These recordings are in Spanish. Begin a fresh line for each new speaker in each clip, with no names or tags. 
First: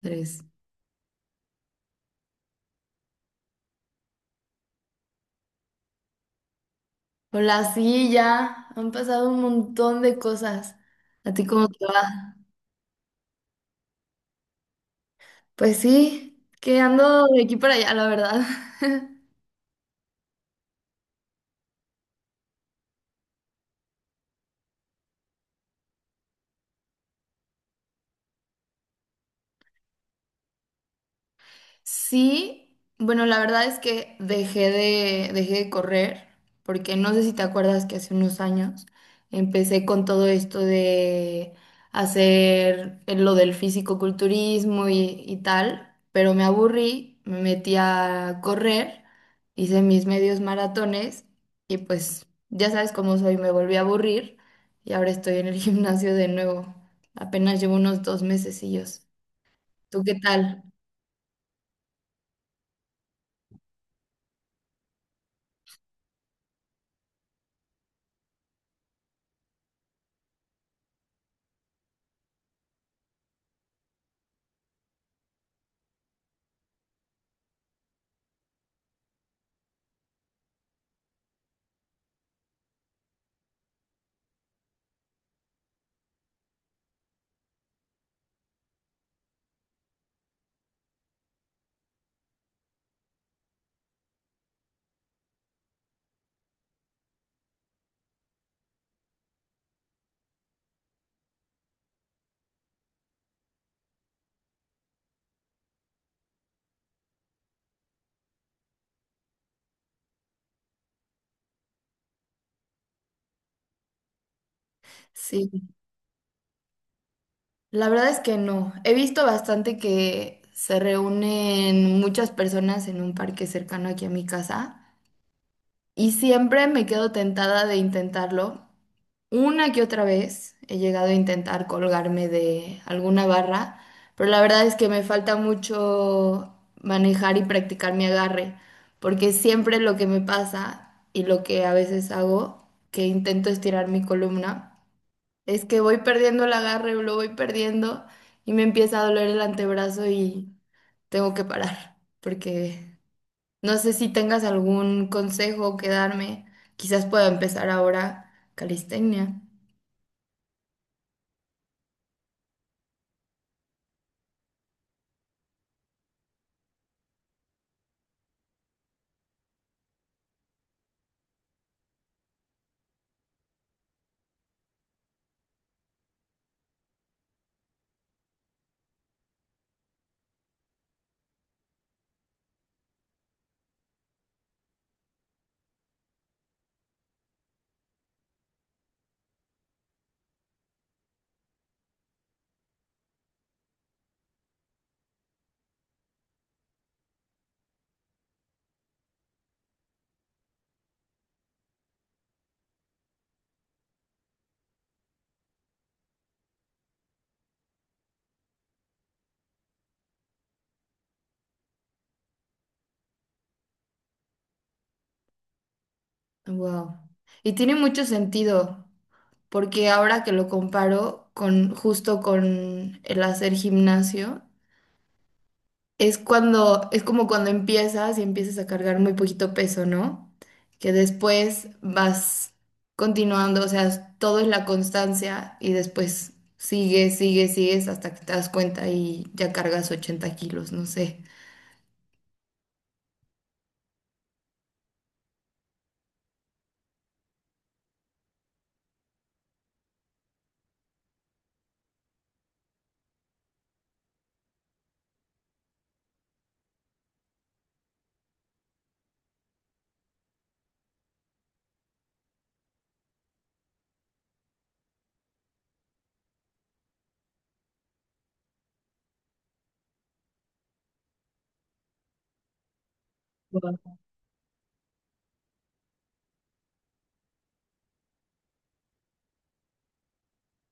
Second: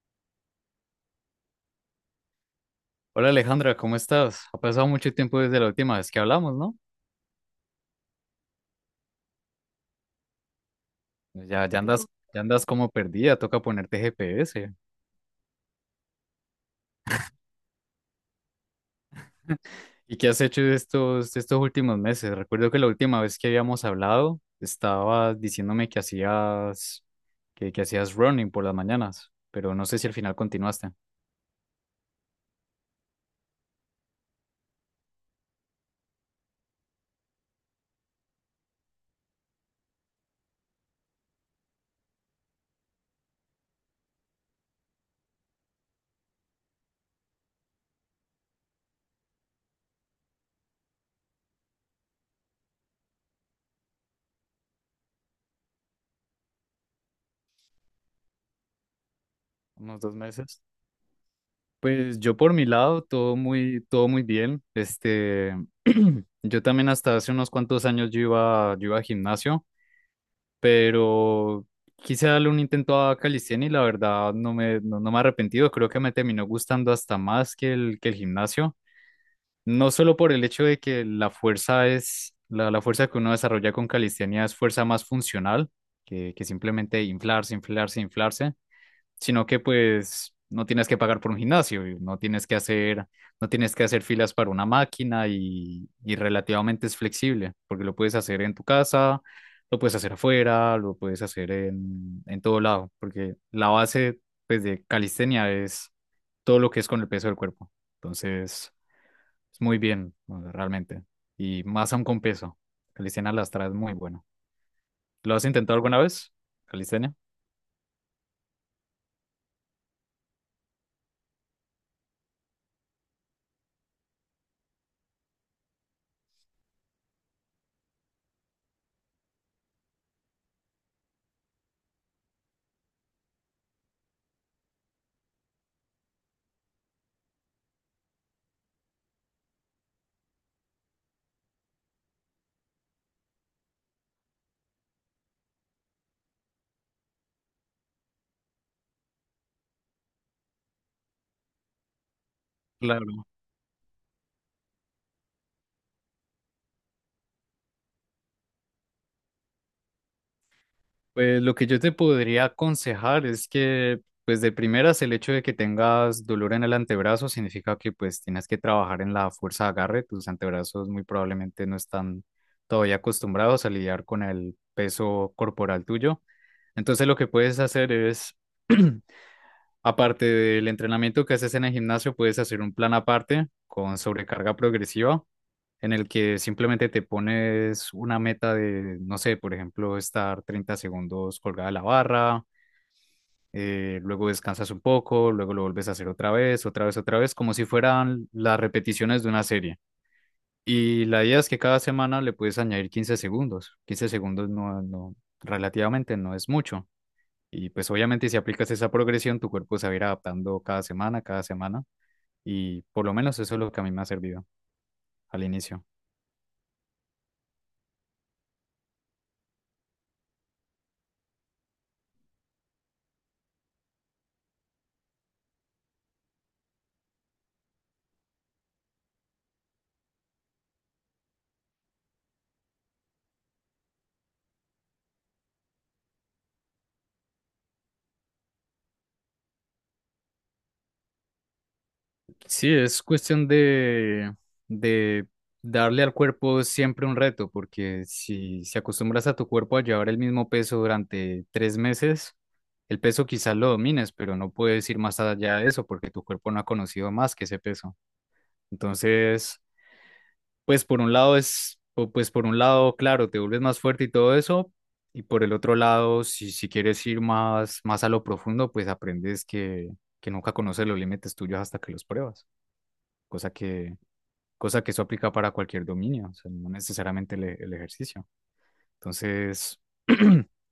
Tres.
Hola Alejandra, ¿cómo estás? Ha pasado mucho tiempo desde la última vez que hablamos, ¿no?
Hola, sí, ya han pasado un montón de cosas. ¿A ti cómo te
Sí.
va?
Ya andas como perdida, toca ponerte GPS.
Pues sí, que ando de aquí para allá, la verdad.
¿Y qué has hecho de estos últimos meses? Recuerdo que la última vez que habíamos hablado, estabas diciéndome que hacías, que hacías running por las mañanas, pero no sé si al final continuaste.
Sí, bueno, la verdad es que dejé de correr, porque no sé si te acuerdas que hace unos años empecé con todo esto de hacer lo del fisicoculturismo y tal, pero me aburrí, me metí a correr, hice mis medios maratones y pues ya sabes cómo soy, me volví a aburrir y ahora estoy en el gimnasio de nuevo. Apenas llevo unos 2 mesecillos.
Unos
¿Tú qué
2 meses.
tal?
Pues yo por mi lado, todo muy bien. Yo también hasta hace unos cuantos años yo iba al gimnasio. Pero quise darle un intento a calistenia y la verdad no me he arrepentido, creo que me terminó gustando hasta más que el gimnasio, no solo por el hecho de que la fuerza que uno desarrolla con calistenia es fuerza más funcional, que simplemente inflarse, inflarse, inflarse, sino que pues no tienes que pagar por un gimnasio, y no tienes que hacer filas para una máquina y relativamente es flexible, porque lo puedes hacer en tu casa, lo puedes hacer afuera, lo puedes hacer en todo lado, porque la base, pues, de calistenia es todo lo que es con el peso del cuerpo. Entonces, es muy bien, ¿no?, realmente. Y más aún con peso. Calistenia lastra es muy bueno. ¿Lo has
Sí.
intentado alguna vez? Calistenia.
La verdad es que no. He visto bastante que se reúnen muchas personas en un parque cercano aquí a mi casa y siempre me quedo tentada de intentarlo. Una que otra vez he llegado a intentar colgarme de alguna barra, pero la verdad es que me falta mucho manejar y practicar mi agarre, porque siempre lo que me pasa y lo que a veces hago, que intento estirar mi columna. Es que voy perdiendo el agarre, lo voy perdiendo y me empieza a doler el antebrazo y tengo que parar, porque
Claro.
no sé si tengas algún consejo que darme. Quizás pueda empezar ahora calistenia.
Pues lo que yo te podría aconsejar es que, pues de primeras, el hecho de que tengas dolor en el antebrazo significa que pues tienes que trabajar en la fuerza de agarre. Tus antebrazos muy probablemente no están todavía acostumbrados a lidiar con el peso corporal tuyo. Entonces lo que puedes hacer es, aparte del entrenamiento que haces en el gimnasio, puedes hacer un plan aparte con sobrecarga progresiva en el que simplemente te pones una meta de, no sé, por ejemplo, estar 30 segundos colgada de la barra, luego descansas un poco, luego lo vuelves a hacer otra vez, otra vez, otra vez, como si fueran las repeticiones de una serie. Y la idea es que cada semana le puedes añadir 15 segundos. 15 segundos no, no, relativamente no es mucho. Y pues obviamente si aplicas esa progresión, tu cuerpo se va a ir adaptando cada semana, cada semana. Y por lo menos eso es lo que a mí me ha servido al inicio.
Wow. Y tiene mucho sentido, porque ahora que lo comparo con justo con el hacer gimnasio, es como cuando empiezas y empiezas a cargar muy poquito peso, ¿no? Que después vas continuando, o sea, todo es la constancia y después sigues, sigues, sigues hasta que te das cuenta y ya cargas 80 kilos, no sé.
Sí, es cuestión de darle al cuerpo siempre un reto, porque si acostumbras a tu cuerpo a llevar el mismo peso durante 3 meses, el peso quizás lo domines, pero no puedes ir más allá de eso, porque tu cuerpo no ha conocido más que ese peso. Entonces, pues por un lado, claro, te vuelves más fuerte y todo eso, y por el otro lado, si quieres ir más, más a lo profundo, pues aprendes que nunca conoces los límites tuyos hasta que los pruebas, cosa que
Wow.
cosa que eso aplica para cualquier dominio, o sea, no necesariamente el ejercicio. Entonces,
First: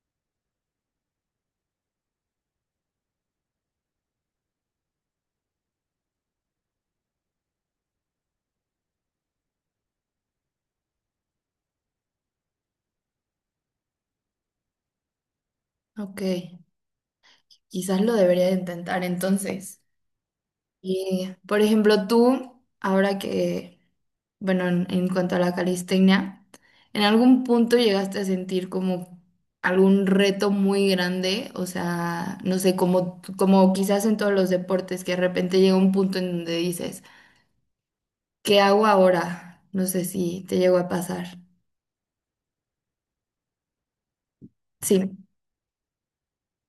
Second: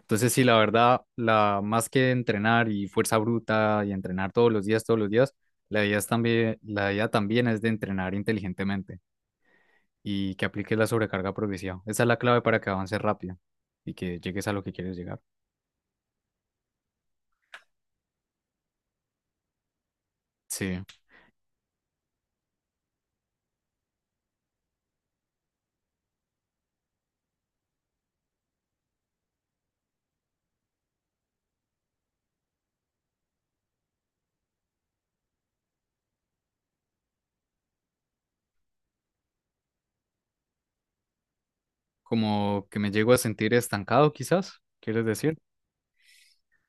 entonces sí, la verdad, más que entrenar y fuerza bruta y entrenar todos los días, la idea también es de entrenar inteligentemente y que apliques la sobrecarga progresiva. Esa es la clave para que avances rápido y que llegues a lo que quieres llegar.
Ok, quizás lo debería de intentar entonces.
Sí,
Y, por ejemplo, tú, ahora que bueno, en cuanto a la calistenia, ¿en algún punto llegaste a sentir como algún reto muy grande? O sea, no sé, como quizás en todos los deportes, que de repente llega un punto en donde dices, ¿qué hago ahora? No sé si te llegó a pasar.
como que me llego a sentir estancado, quizás,
Sí,
¿quieres decir?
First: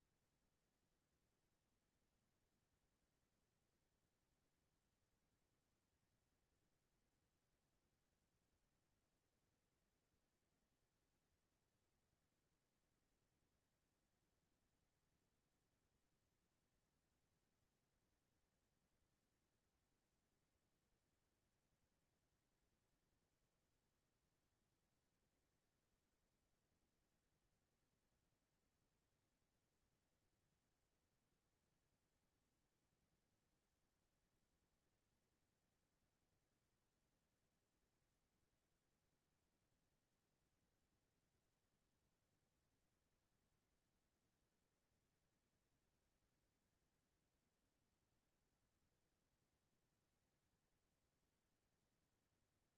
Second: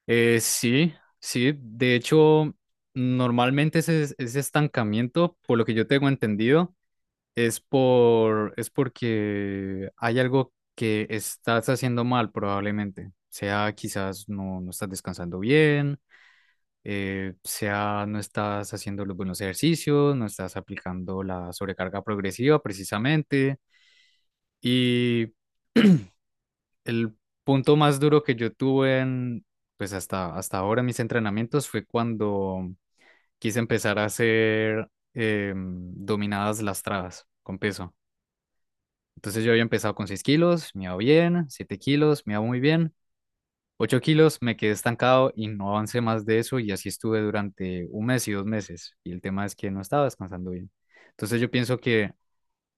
Sí, sí, de hecho, normalmente ese estancamiento, por lo que yo tengo entendido, es porque hay algo que estás haciendo mal probablemente. Sea quizás no estás descansando bien, sea no estás haciendo los buenos ejercicios, no estás aplicando la sobrecarga progresiva precisamente. Y el punto más duro que yo tuve pues hasta ahora en mis entrenamientos fue cuando quise empezar a hacer dominadas lastradas con peso. Entonces yo había empezado con 6 kg, me iba bien, 7 kg, me iba muy bien, 8 kg, me quedé estancado y no avancé más de eso, y así estuve durante un mes y 2 meses. Y el tema es que no estaba descansando bien. Entonces yo pienso que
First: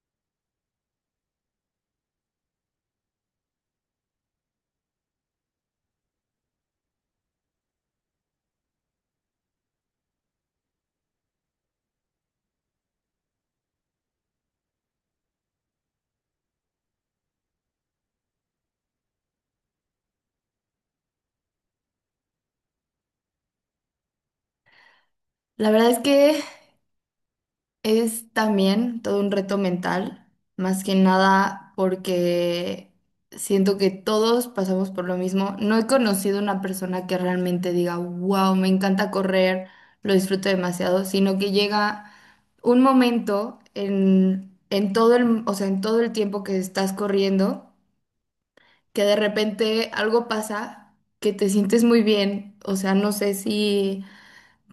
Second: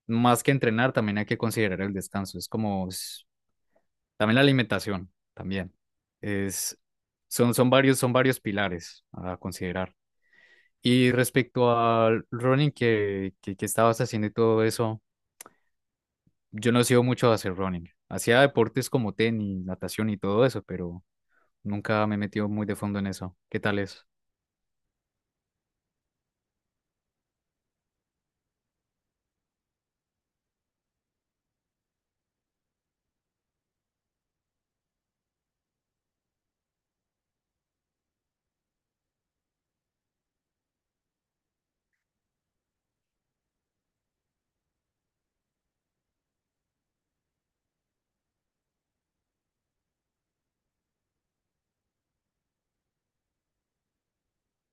más que entrenar, también hay que considerar el descanso. También la alimentación, también. Es, son, son varios pilares a considerar. Y respecto al running que estabas haciendo y todo eso, yo no he sido mucho a hacer running. Hacía deportes como tenis, natación y todo eso, pero nunca me he metido muy de fondo en eso. ¿Qué tal es?
la verdad es que es también todo un reto mental, más que nada porque siento que todos pasamos por lo mismo. No he conocido una persona que realmente diga, wow, me encanta correr, lo disfruto demasiado, sino que llega un momento o sea, en todo el tiempo que estás corriendo, que de repente algo pasa, que te sientes muy bien, o sea, no sé si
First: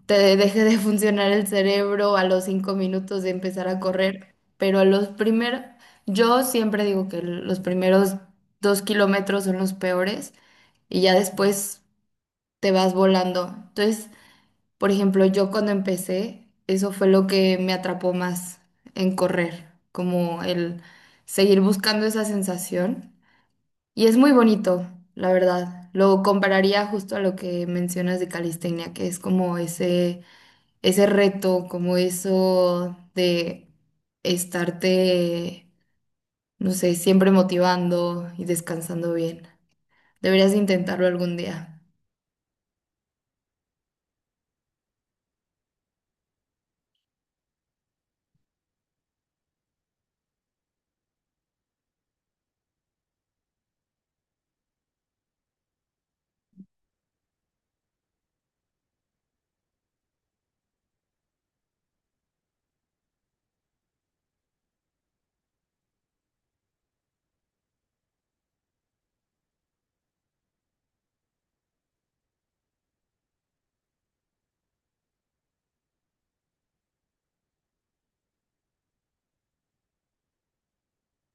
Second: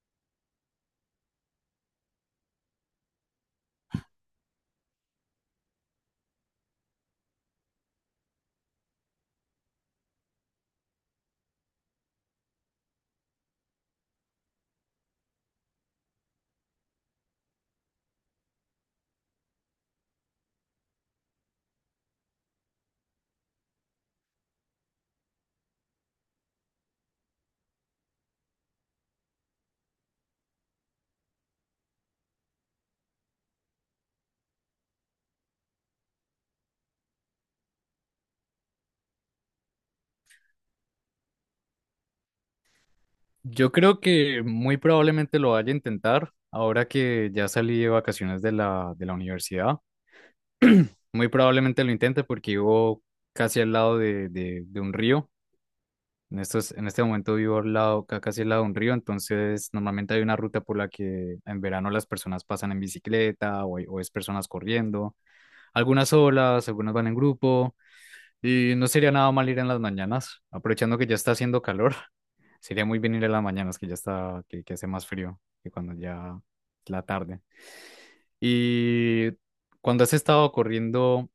te deje de funcionar el cerebro a los 5 minutos de empezar a correr, pero a los primeros, yo siempre digo que los primeros 2 kilómetros son los peores y ya después te vas volando. Entonces, por ejemplo, yo cuando empecé, eso fue lo que me atrapó más en correr, como el seguir buscando esa sensación. Y es muy bonito, la verdad. Lo compararía justo a lo que mencionas de calistenia, que es como ese ese reto, como eso de estarte, no sé, siempre motivando y descansando bien. Deberías de intentarlo algún día.
Yo creo que muy probablemente lo vaya a intentar ahora que ya salí de vacaciones de la universidad. Muy probablemente lo intente porque vivo casi al lado de un río. En este momento vivo casi al lado de un río, entonces normalmente hay una ruta por la que en verano las personas pasan en bicicleta o es personas corriendo, algunas solas, algunas van en grupo, y no sería nada mal ir en las mañanas, aprovechando que ya está haciendo calor. Sería muy bien ir en las mañanas, que ya está, que hace más frío que cuando ya es la tarde. Y cuando has estado corriendo,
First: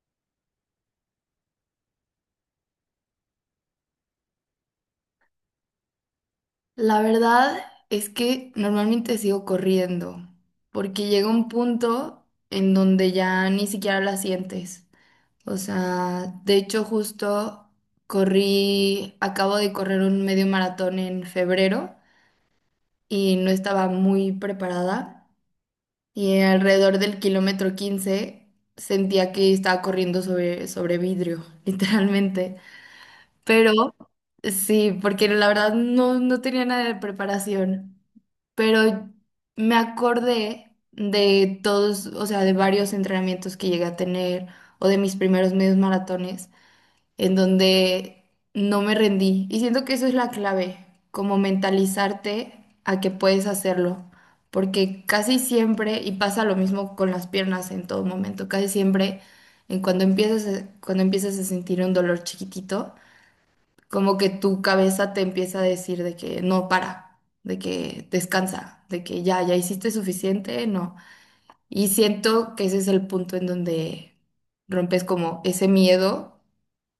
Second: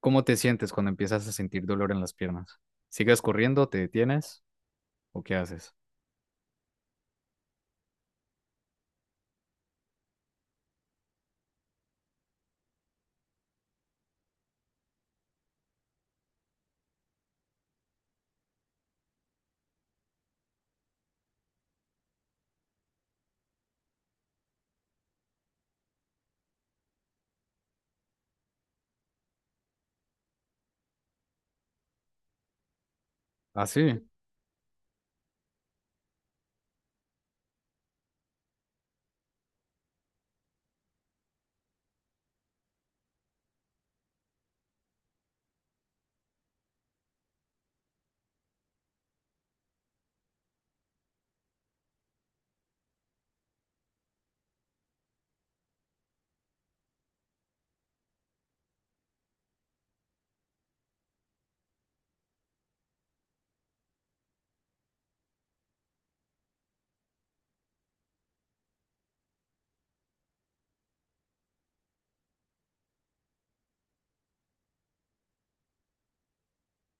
¿cómo te sientes cuando empiezas a sentir dolor en las piernas? ¿Sigues corriendo, te detienes o qué haces?
La verdad es que normalmente sigo corriendo, porque llega un punto en donde ya ni siquiera la sientes. O sea, de hecho justo corrí, acabo de correr un medio maratón en febrero y no estaba muy preparada. Y alrededor del kilómetro 15 sentía que estaba corriendo sobre vidrio, literalmente. Pero
Así.
sí, porque la verdad no, no tenía nada de preparación, pero me acordé de todos, o sea, de varios entrenamientos que llegué a tener o de mis primeros medios maratones en donde no me rendí. Y siento que eso es la clave, como mentalizarte a que puedes hacerlo, porque casi siempre, y pasa lo mismo con las piernas en todo momento, casi siempre en cuando empiezas, cuando empiezas a sentir un dolor chiquitito, como que tu cabeza te empieza a decir de que no para, de que descansa, de que ya, ya hiciste suficiente, no. Y siento que ese es el punto en donde rompes como ese miedo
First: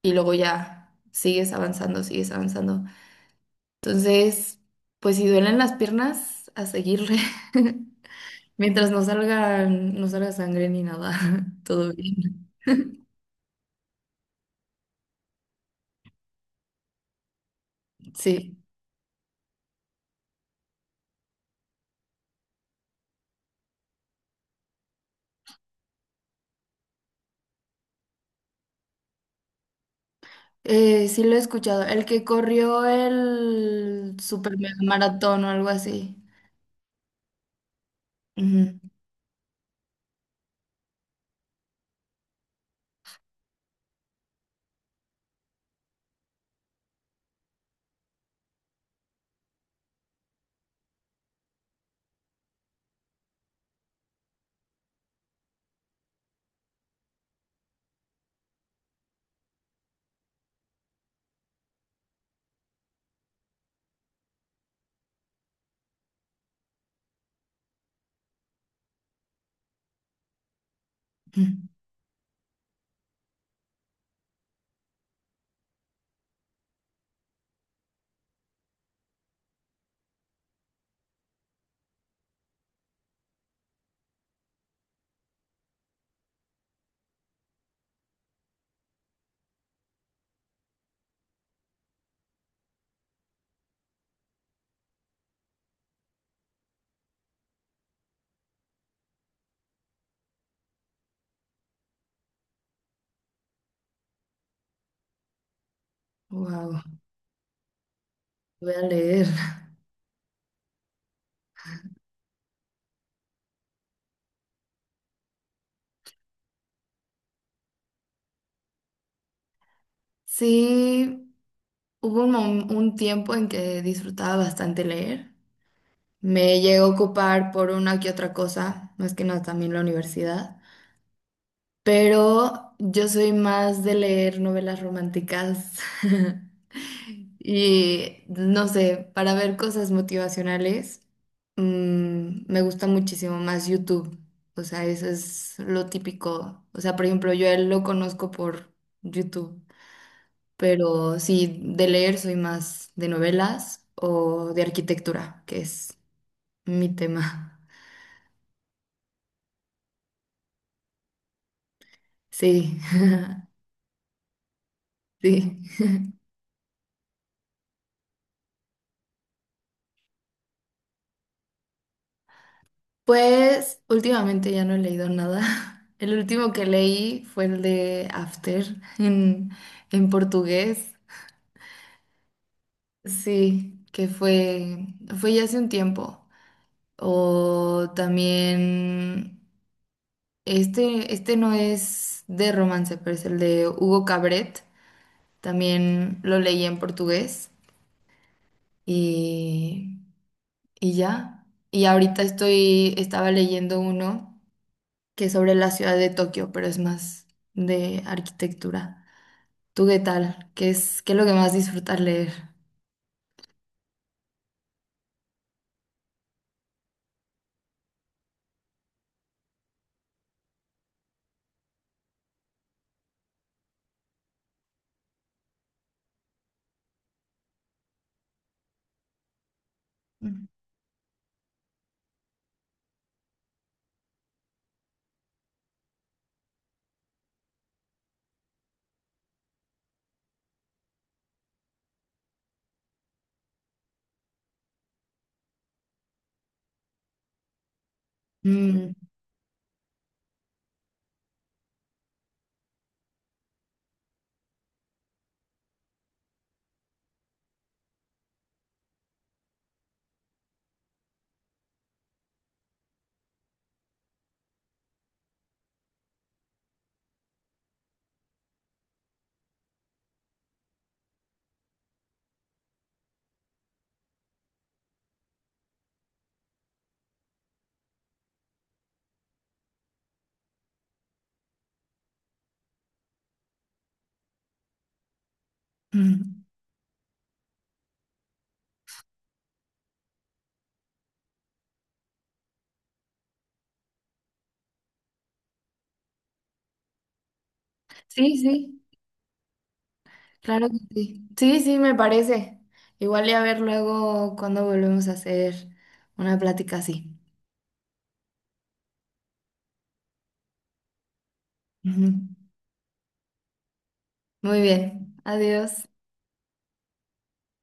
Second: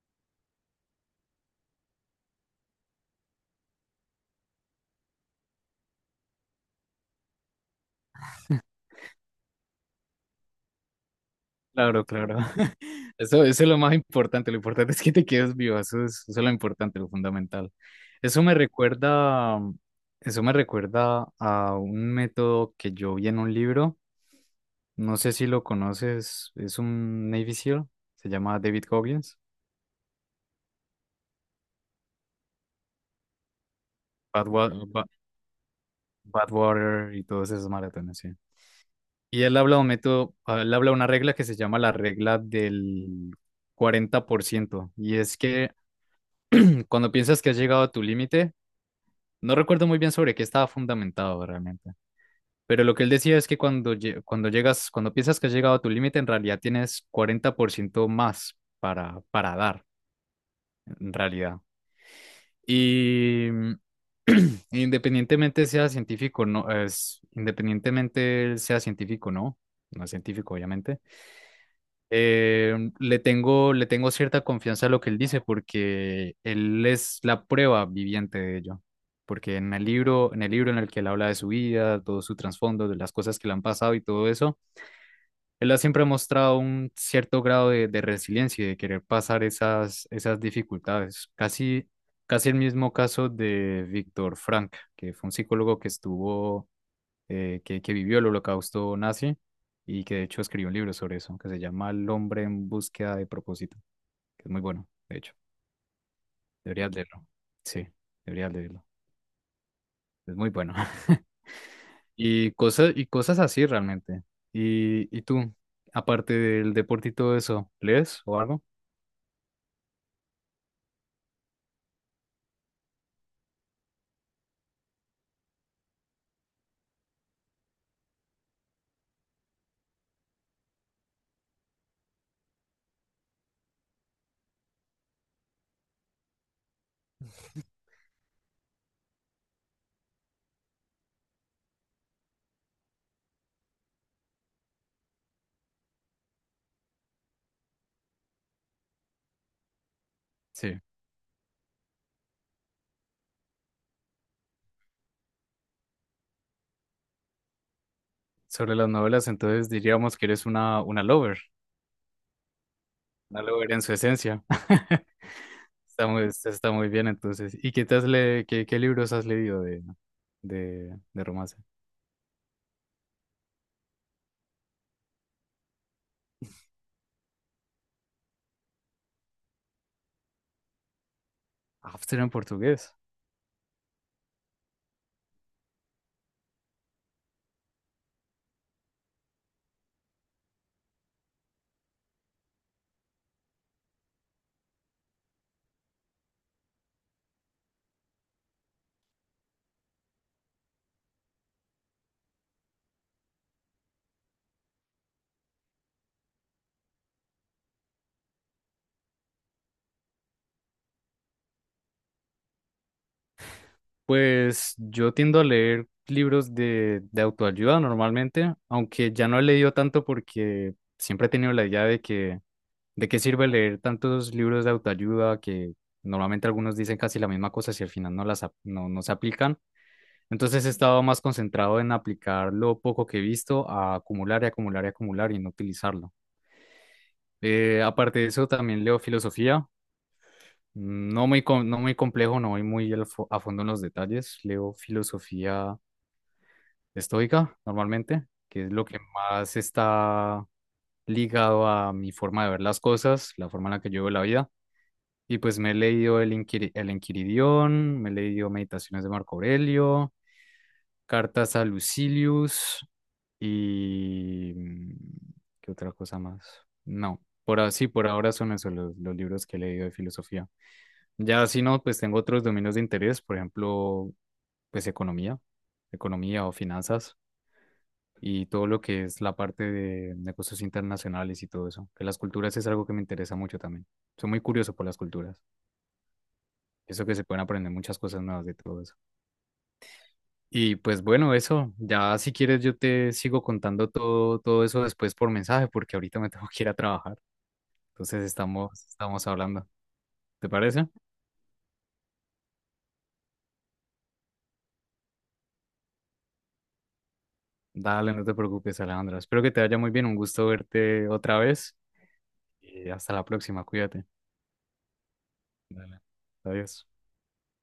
y luego ya sigues avanzando, sigues avanzando. Entonces, pues si duelen las piernas, a seguirle. Mientras no salgan, no salga sangre ni nada, todo
Claro, claro.
bien.
Eso es lo más importante. Lo importante es que te quedes vivo. Eso es lo importante, lo fundamental. Eso me
Sí.
recuerda, eso me recuerda a un método que yo vi en un libro. No sé si lo conoces. Es un Navy SEAL. Se llama David Goggins.
Sí lo he escuchado. El que corrió el super mega
Badwater,
maratón o algo así.
Water y todos esos maratones, sí. Y él habla de una regla que se llama la regla del 40%. Y es que cuando piensas que has llegado a tu límite. No recuerdo muy bien sobre qué estaba fundamentado realmente, pero lo que él decía es que cuando piensas que has llegado a tu límite, en realidad tienes 40% más para dar, en realidad. Y independientemente sea científico, no es, independientemente él sea científico, no es científico, obviamente. Le tengo cierta confianza a lo que él dice, porque él es la prueba viviente de ello. Porque en el libro en el que él habla de su vida, todo su trasfondo, de las cosas que le han pasado y todo eso, él ha siempre mostrado un cierto grado de resiliencia y de querer pasar esas dificultades. Casi, casi el mismo caso de Víctor Frank, que fue un psicólogo que que vivió el holocausto nazi y que de hecho escribió un libro sobre eso, que se llama El Hombre en Búsqueda de Propósito, que es muy bueno, de hecho.
Wow,
Deberías leerlo. Sí, deberías
voy a
leerlo.
leer.
Es muy bueno. Y cosas así realmente. ¿Y tú, aparte del deporte y todo eso, lees o algo?
Sí, hubo un tiempo en que disfrutaba bastante leer. Me llego a ocupar por una que otra cosa, más que nada también la universidad, pero yo soy más de leer novelas románticas y no sé, para ver cosas motivacionales, mm, me gusta muchísimo más YouTube, o sea, eso es lo típico, o sea, por ejemplo, yo a él lo conozco por YouTube,
Sí.
pero sí, de leer soy más de novelas o de arquitectura, que es mi tema.
Sobre las novelas, entonces diríamos que eres una, lover,
Sí,
una lover en su esencia.
sí.
está muy bien entonces. ¿Y qué te has le, qué, qué libros has leído de romance?
Pues últimamente ya no he leído nada. El último que leí fue el de After en, en portugués.
After en portugués.
Sí, fue ya hace un tiempo. O también, este no es de romance, pero es el de Hugo Cabret. También lo leí en portugués y, y ya. Y ahorita estoy, estaba leyendo uno. Que sobre la ciudad de Tokio, pero es más de arquitectura. ¿Tú qué tal? ¿Qué es lo que más disfrutas leer?
Pues yo tiendo a leer libros de autoayuda normalmente, aunque ya no he leído tanto porque siempre he tenido la idea de que de qué sirve leer tantos libros de autoayuda que normalmente algunos dicen casi la misma cosa si al final no las ap- no, no se aplican.
Mm.
Entonces he estado más concentrado en aplicar lo poco que he visto a acumular y acumular y acumular y no utilizarlo. Aparte de eso, también leo filosofía. No muy complejo, no voy muy a fondo en los detalles. Leo filosofía estoica normalmente, que es lo
Mm,
que más está ligado a mi forma de ver las cosas, la forma en la que yo veo la vida. Y pues me he leído el Enquiridión, me he leído Meditaciones de Marco Aurelio, Cartas a Lucilius y... mm, ¿qué otra cosa más? No, por ahora son esos los libros que he leído de filosofía. Ya si no, pues tengo otros dominios de interés, por ejemplo, pues economía o finanzas y todo lo que es la parte de negocios internacionales y todo eso, que las culturas es algo que me interesa mucho también. Soy muy curioso por las culturas,
mm.
eso que se pueden aprender muchas cosas nuevas de todo eso. Y pues bueno, eso, ya si quieres yo te sigo contando todo, eso después por mensaje, porque ahorita me tengo que ir a trabajar, entonces
Sí,
estamos,
sí,
estamos hablando, ¿te
claro que
parece?
sí. Sí, sí, me parece. Igual y a ver luego cuando volvemos a hacer una plática así.
Dale, no te preocupes, Alejandra. Espero que te vaya muy bien. Un gusto verte otra vez.
Ujú.
Y hasta la próxima, cuídate.
Muy bien, adiós.
Dale. Adiós.